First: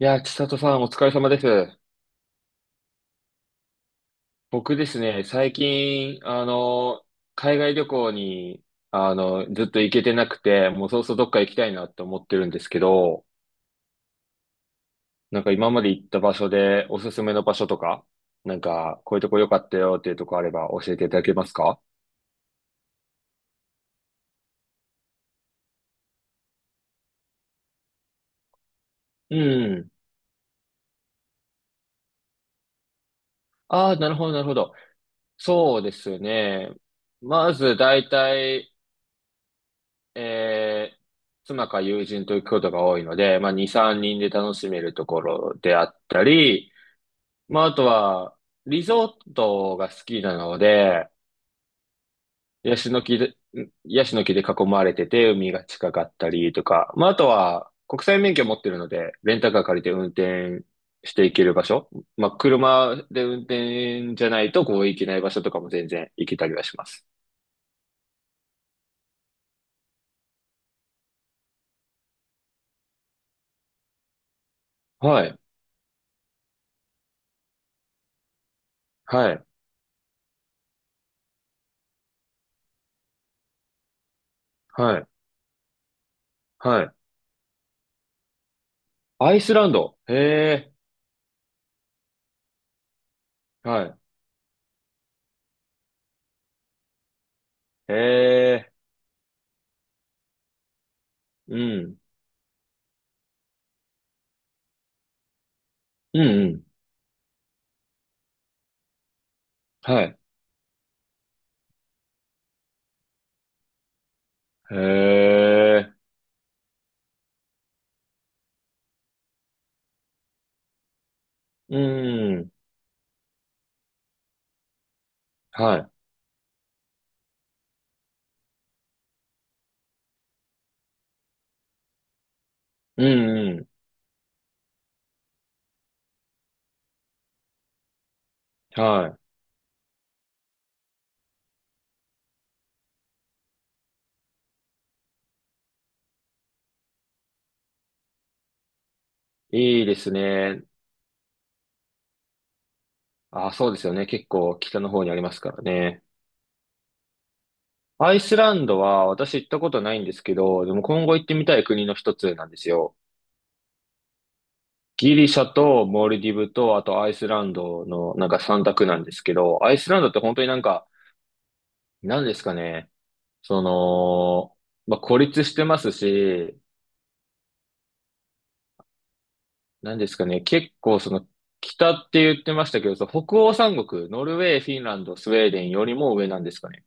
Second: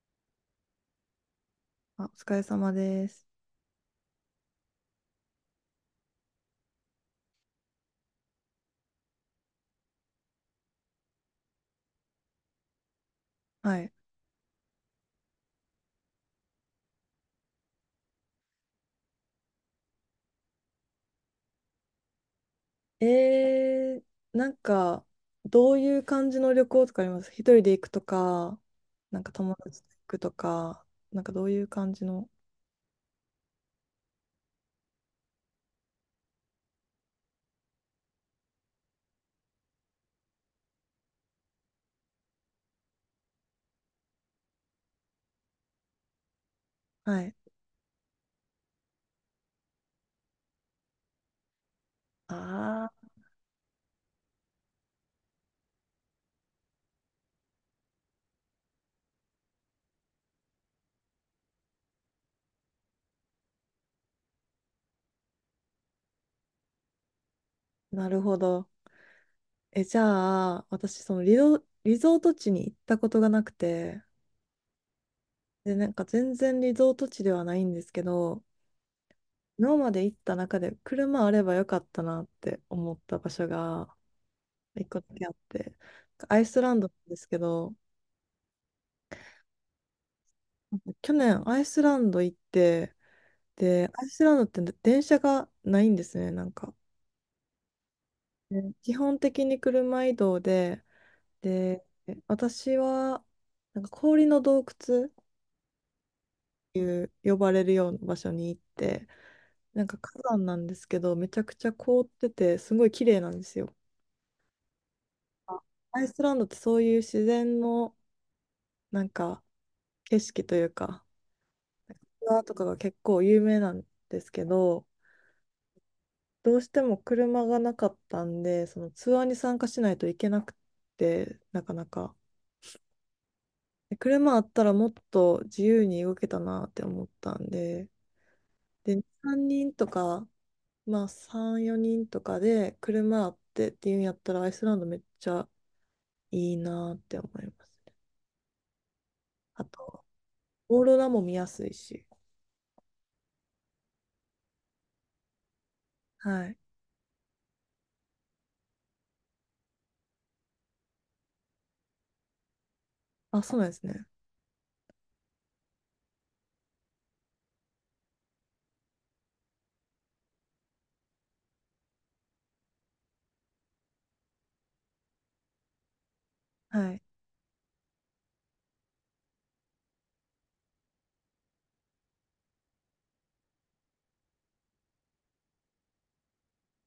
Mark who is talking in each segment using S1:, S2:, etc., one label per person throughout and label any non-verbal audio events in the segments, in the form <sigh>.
S1: いやー、千里さんお疲れ様です。
S2: あ、お疲れ様です。
S1: 僕ですね、最近、海外旅行に、ずっと行けてなくて、もうそろそろどっか行きたいなって思ってるんですけど、
S2: はい。
S1: なんか今まで行った場所でおすすめの場所とか、なんかこういうとこ良かったよっていうとこあれば教えていただけますか？
S2: えなんか、どういう感じの旅行とかあります？一人で行くとか、なんか
S1: う
S2: 友達
S1: ん。
S2: と行くとか、なんかどういう感じの。
S1: ああ、なるほど、なるほど。そうですね。まず大体、えー妻か友人と行くことが多いので、まあ、2、3人で楽しめるところであったり、
S2: はい。
S1: まあ、あとは、リゾートが好きなので、ヤシ
S2: あ
S1: の木で、ヤシの木で囲まれてて、海が近かったりとか、まあ、あとは、国際免許持ってるので、レンタカー借りて運転していける場所、まあ、車で運転じゃないと、こう、行けない場所とかも全然行けたりはします。
S2: あ、なるほど。え、じゃあ、私、リゾート地に行ったことがなくて、
S1: はい、
S2: で、なんか全然リゾート地ではないんですけど、
S1: はい、
S2: 今まで行った中で車あればよかったなって思った場所が一
S1: は
S2: 個
S1: い、
S2: だけあって、アイスラン
S1: は
S2: ドな
S1: い。
S2: んですけど、
S1: アイスランド。へえ、
S2: 去年アイスランド行って、
S1: は
S2: で、
S1: い。
S2: アイスランドって電車がないんですね、なんか。
S1: へえ、
S2: で基本的に車移動で、
S1: う
S2: で、
S1: ん、
S2: 私は、なんか氷の洞窟っ
S1: うん、うん、
S2: ていう呼ばれるような場所に行って、なんか
S1: はい。
S2: 火山なんですけど、めちゃくちゃ凍ってて、すごい綺麗なんですよ。
S1: へ
S2: あ、
S1: え、
S2: アイスランドってそういう自然の、なんか、景色というか、
S1: う
S2: ツアーと
S1: ん、
S2: かが結構有名なんですけど、
S1: はい。
S2: どうしても車がなかったんで、そのツアーに参加しないといけなくて、なかなか。
S1: うん、うん、
S2: で車あったらもっと自由に動けたなって思ったんで、で、
S1: は
S2: 3人とか、まあ3、4人とかで車あってっていうんやったらアイスランドめっちゃいいなって思いますね。あ
S1: い。いいで
S2: と、
S1: すね。
S2: オーロラも見やすいし。
S1: あ、そうですよね。結構北の方にありますからね。
S2: はい。
S1: アイスランドは私行ったことないんですけど、でも今後行ってみたい国の一つなんですよ。
S2: あ、そうなんですね。
S1: ギリシャとモルディブと、あとアイスランドのなんか三択なんですけど、アイスランドって本当になんか、なんですかね。その、まあ、孤立してますし、
S2: はい。
S1: なんですかね、結構その北って言ってましたけど、その北欧三国、ノルウェー、フィンランド、スウェーデンよりも上なんですかね。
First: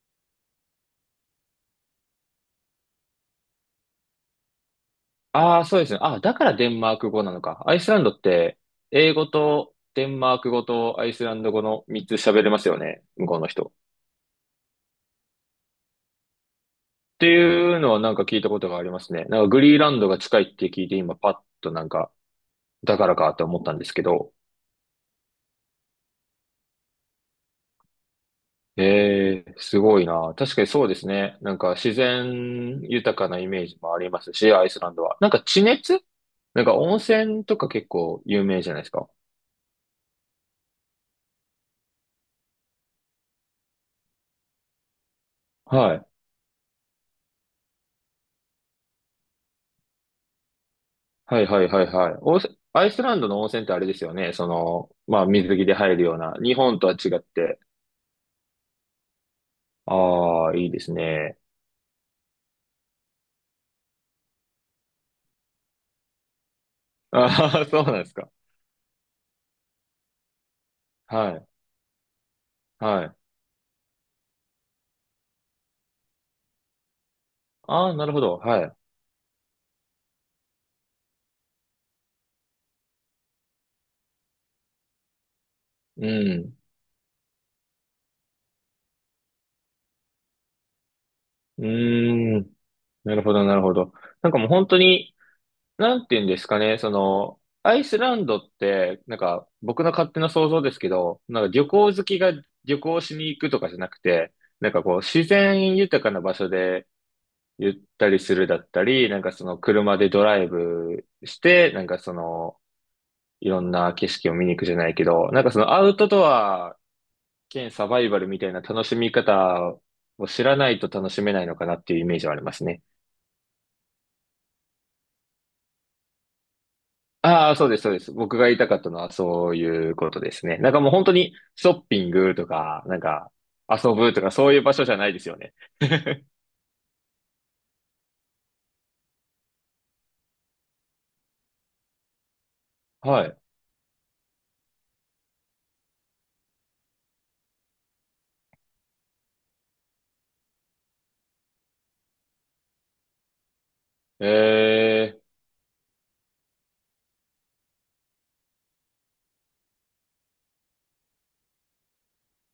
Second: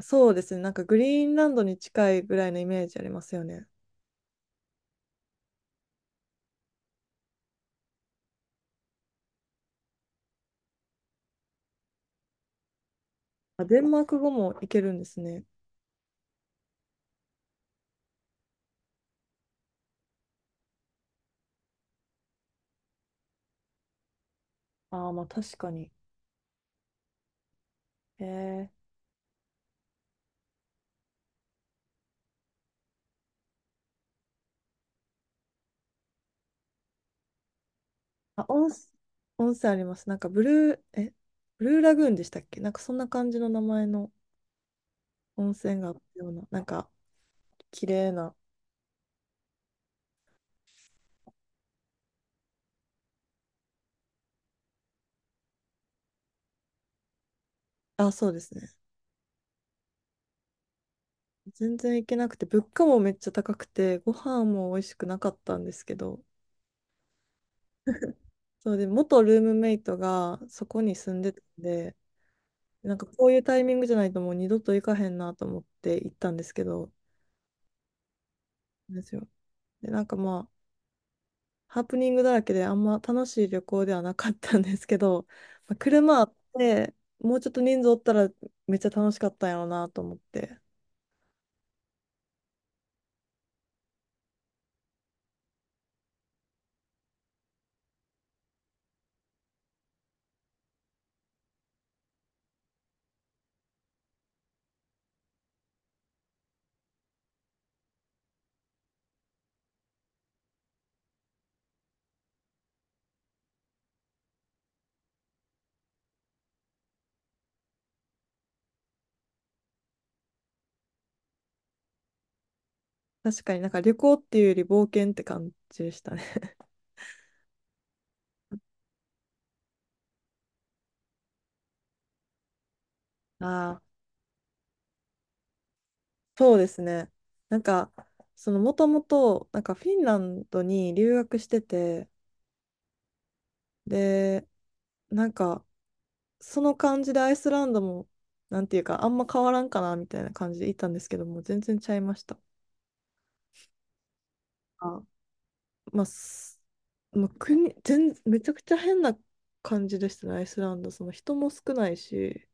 S2: そうですね。なんかグリーンランドに近いぐらいのイメージありますよね。
S1: ああ、そうですね。ああ、だからデンマーク語なのか。アイスランドって英語とデンマーク語とアイスランド語の3つ喋れますよね、向こうの
S2: あ、
S1: 人。
S2: デンマーク語もいけるんですね。
S1: っていうのはなんか聞いたことがありますね。なんかグリーランドが近いって聞いて今パッとなんか、だからかと思ったんですけど、
S2: ああ、まあ確かに。えー、
S1: ええ、すごいな。確かにそうですね。なんか自然豊かなイメージもありますし、アイスランドは。なんか地熱なんか温泉とか結構有
S2: あ、
S1: 名
S2: 温
S1: じゃない
S2: 泉、
S1: ですか。
S2: 温泉あります。なんかブルー、え、ブルーラグーンでしたっけ、なんかそんな感じの名前の温泉があっ
S1: は
S2: た
S1: い。
S2: ような、なんか綺麗な。
S1: はいはいはいはい。温泉アイスランドの温泉ってあれですよね。その、まあ水着で入るような。日本とは違って。
S2: あ、そうですね。
S1: ああ、いいですね。
S2: 全然行けなくて、物価もめっちゃ高くて、ご飯も美味しくなかったんですけど、
S1: ああ、そうなんですか。
S2: そうで、元ルームメイトがそこに住ん
S1: は
S2: でた
S1: い。
S2: んで、なん
S1: は
S2: か
S1: い。
S2: こういうタイミングじゃないともう二度と行かへんなと思って行ったんですけど、
S1: ああ、なるほど。はい。
S2: ですよ。で、なんかまあ、ハプニングだらけであんま楽しい旅行ではなかったんですけど、まあ、
S1: う
S2: 車あっ
S1: ん。
S2: てもうちょっと人数おったらめっちゃ楽しかったんやろうなと思って、
S1: うーん。なるほど、なるほど。なんかもう本当に、なんて言うんですかね、その、アイスランドって、なんか、僕の勝手な想像ですけど、なんか旅行好きが旅行しに行くとかじゃなくて、なんかこう、自然豊かな場所でゆったりするだったり、なんかその車でドライブして、なんかその、いろんな景色を見に行くじゃないけど、なんかそのアウトドア兼サバイバルみたいな楽しみ方を知らないと楽しめないのかなっていうイメージはありますね。
S2: 確かになんか旅行っていうより冒険って感じでしたね。
S1: ああ、そうです、そうです。僕が言いたかったのはそういうことですね。なんかもう本当にショッピングとか、なんか
S2: <laughs> ああ、
S1: 遊ぶとかそういう場所じゃないですよね。
S2: そうですね。なんかそのもともとなんかフィンランドに留学してて、
S1: はい。
S2: で、なんかその感じでアイスランドもなんていうかあんま変わらんかなみたいな感じで行ったんですけども、全然ちゃいました。
S1: え
S2: あ
S1: え、
S2: まあ、すまあ、国、全、めちゃくちゃ変な感じでしたね、アイスランド。その人も少ないし、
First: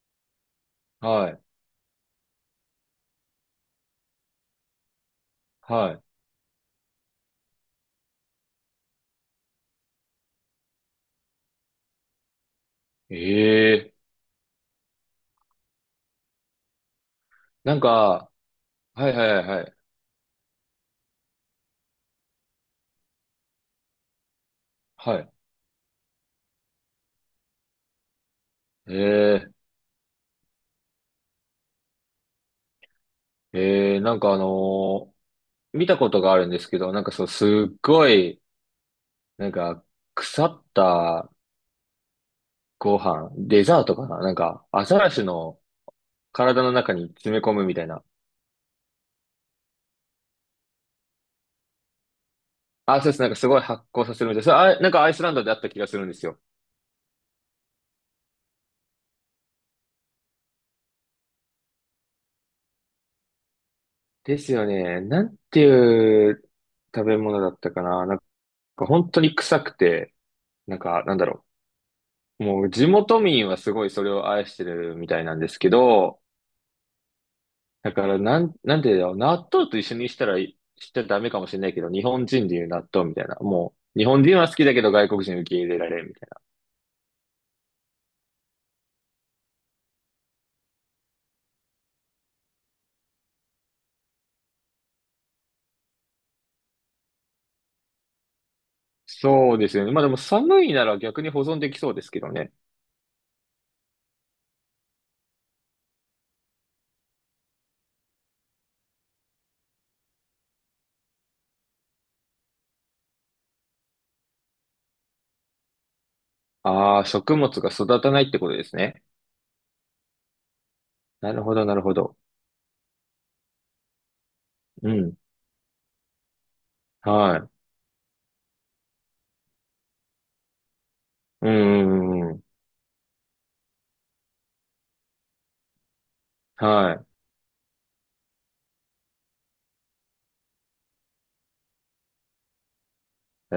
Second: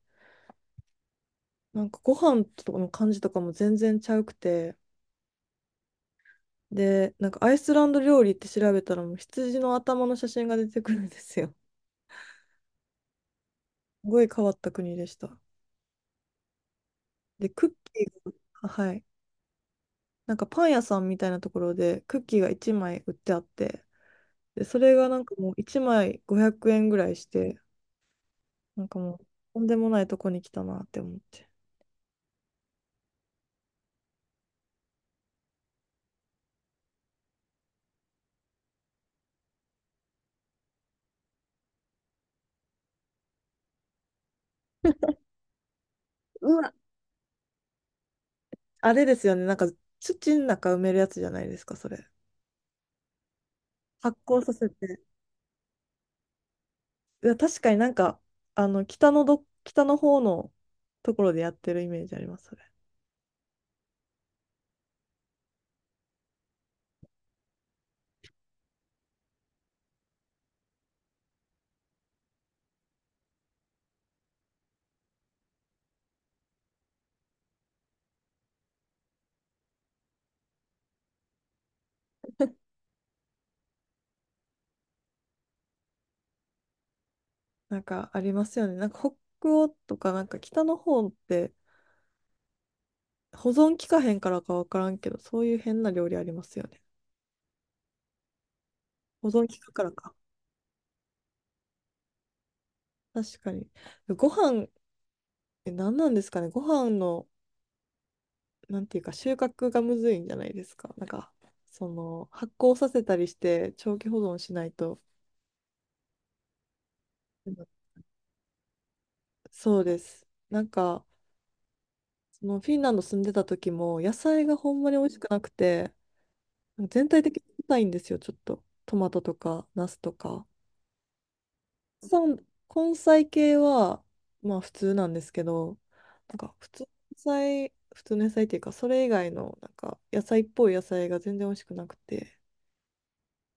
S1: はい、
S2: なんかご飯とかの感じとかも全然ちゃうくて、
S1: は
S2: で、なんかアイスランド料理って調べたら、もう羊の頭の写真が出てくるんですよ。
S1: い。ええ、
S2: すごい変わった国でした。で、クッ
S1: なん
S2: キー
S1: か、
S2: が、はい。
S1: はいはいはいはい。
S2: なんかパン屋さんみたいなところでクッキーが1枚売ってあって、で、それが
S1: は
S2: なん
S1: い。
S2: かもう1枚500円ぐらいして、なん
S1: え
S2: かもう
S1: え、
S2: とんでもないとこに来たなって思って。
S1: ええ、なんか見たことがあるんですけど、なんかそう、すっごい、なんか、腐ったご飯、デザートかななんか、アザラシの
S2: う
S1: 体
S2: わ、
S1: の中に詰め込むみたいな。
S2: あれですよね。なんか土の中埋めるやつじゃないですか、それ。
S1: あ、そうです。なんかすごい発酵さ
S2: 発
S1: せるみたいで
S2: 酵
S1: す。そ
S2: さ
S1: れ
S2: せ
S1: あ、なん
S2: て。
S1: かアイスランドであった気がするんですよ。
S2: いや、確かになんか、あの、北の方のところでやってるイメージあります、それ。
S1: ですよね。なんていう食べ物だったかな。なんか本当に臭くて、なんかなんだろう。もう地元民はすごいそれを愛してるみたいなんですけど、だからなん、なんていうんだろう。納豆と一緒にしたらい、しちゃダメかもしれないけど、日本人でいう納豆みたいな。もう、日本人は好きだけど外国人受け入れられんみたいな。
S2: なんかありますよね。なんか北欧とか、なんか北の方って保存期かへんからかわからんけど、そういう変な料理ありますよね。保存
S1: そ
S2: 期
S1: うで
S2: か
S1: す
S2: か
S1: よね。
S2: ら
S1: まあで
S2: か。
S1: も寒いなら逆に保存できそうですけどね。
S2: 確かに。ご飯、え、何なんですかね。ご飯の、なんていうか、収穫がむずいんじゃないですか。なんか、その、発酵させたりして、長期保存しないと、
S1: ああ、食物が育たないってことですね。
S2: そうです。なんか、
S1: なるほど、なるほど。
S2: そのフィンランド住んでた時も、野菜がほんま
S1: う
S2: に美味
S1: ん。
S2: しくなくて、全体
S1: は
S2: 的に
S1: い。
S2: 硬いんですよ、ちょっと。トマトとか、ナスとか。
S1: う
S2: さ
S1: んうんう
S2: ん
S1: ん
S2: 根菜系は、まあ普通なんですけど、なんか普通
S1: は
S2: の野菜、普通の野菜っていうか、それ以外の、なんか野菜っぽい野菜が全然美味しくなくて、
S1: い。え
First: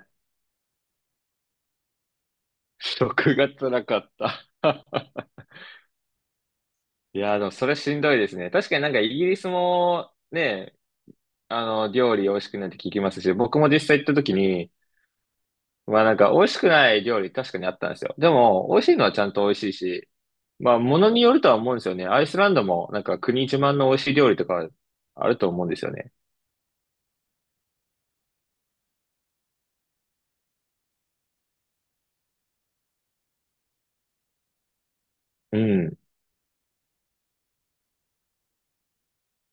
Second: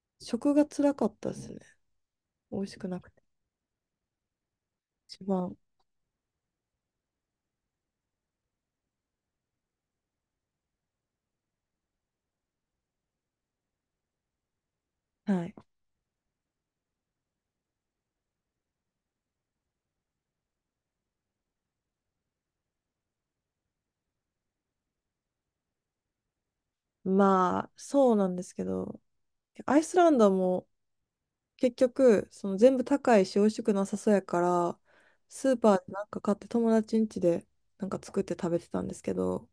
S1: ー、
S2: 食が辛かったですね。美味し
S1: <laughs>
S2: くなくて。
S1: 食が辛かった。
S2: 一
S1: <laughs>
S2: 番。
S1: いやー、でもそれしんどいですね。確かになんかイギリスもね、料理美味しくないって聞きますし、僕も実際行った時に、
S2: はい。
S1: まあなんか美味しくない料理確かにあったんですよ。でも、美味しいのはちゃんと美味しいし、まあ物によるとは思うんですよね。アイスランドもなんか国自慢の美味しい料理とかあると思うんですよね。
S2: まあ、そうなんですけど、アイスランドも結局、その全部高いし美味しくなさそうやから、スー
S1: う
S2: パーで
S1: ん。
S2: なんか買って友達ん家でなんか作って食べてたんですけど、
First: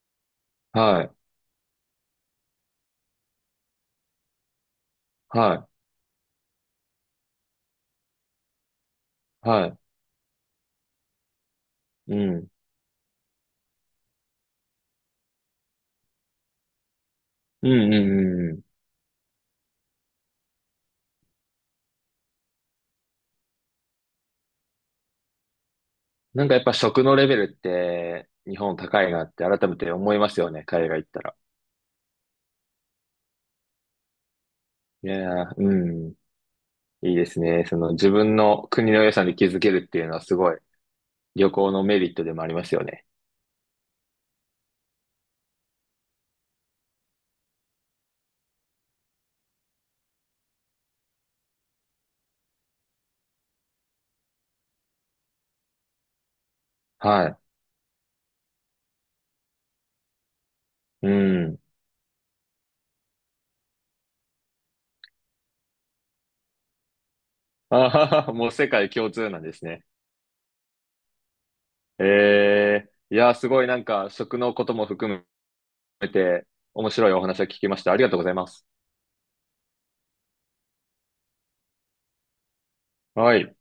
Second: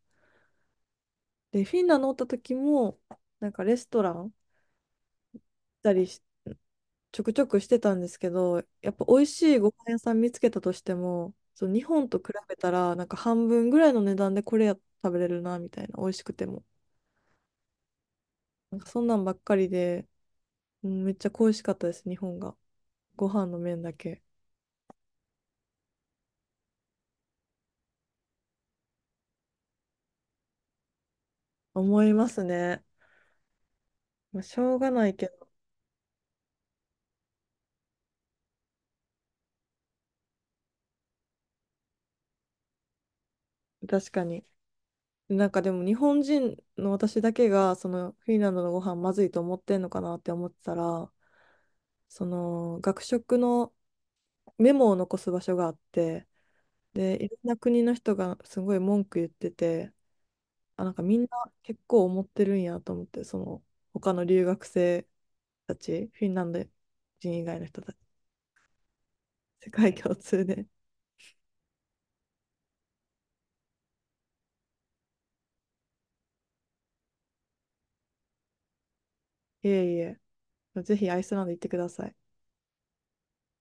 S1: はい。
S2: で、フィンランドおった時も、なんかレストラン行っ
S1: はい。
S2: たりし、ちょくちょくしてたんですけど、やっぱ美味しい
S1: は
S2: ご
S1: い。
S2: 飯屋さん見つけたとしても、そう日本
S1: う
S2: と比
S1: ん。
S2: べたら、なんか半分ぐらいの値段でこれや食べれるな、みたいな、美味しくても。
S1: うんうんうんうん。
S2: なんかそんなんばっかりで、うん、めっちゃ恋しかったです、日本が。ご飯の麺だけ。
S1: なんかやっぱ食のレベルって日本高いなって改めて思いますよね、海外行ったら。
S2: 思いますね。まあ、しょうがな
S1: い
S2: いけ
S1: や
S2: ど、
S1: ー、うん、いいですね。その自分の国の良さに気づけるっていうのはすごい旅行のメリットでもありますよね。
S2: 確かに。なんかでも日本人の私だけがそのフィンランドのご飯まずいと思ってんのかなって思ってたら、その学食のメモを残す場所があって、で、
S1: は
S2: いろ
S1: い。
S2: んな国の人がすごい文句言ってて、あ、なんか
S1: う
S2: みんな
S1: ん。
S2: 結構思ってるんやと思って、その他の留学生たち、フィンランド人以外の
S1: あ
S2: 人たち、
S1: はは、もう世界共通なんです
S2: 世
S1: ね。
S2: 界共通で。
S1: えいやー、すごいなんか食のことも含めて面白いお話を聞きました。ありがとうございます。
S2: いえいえ、ぜひアイスランド行ってください。
S1: はい。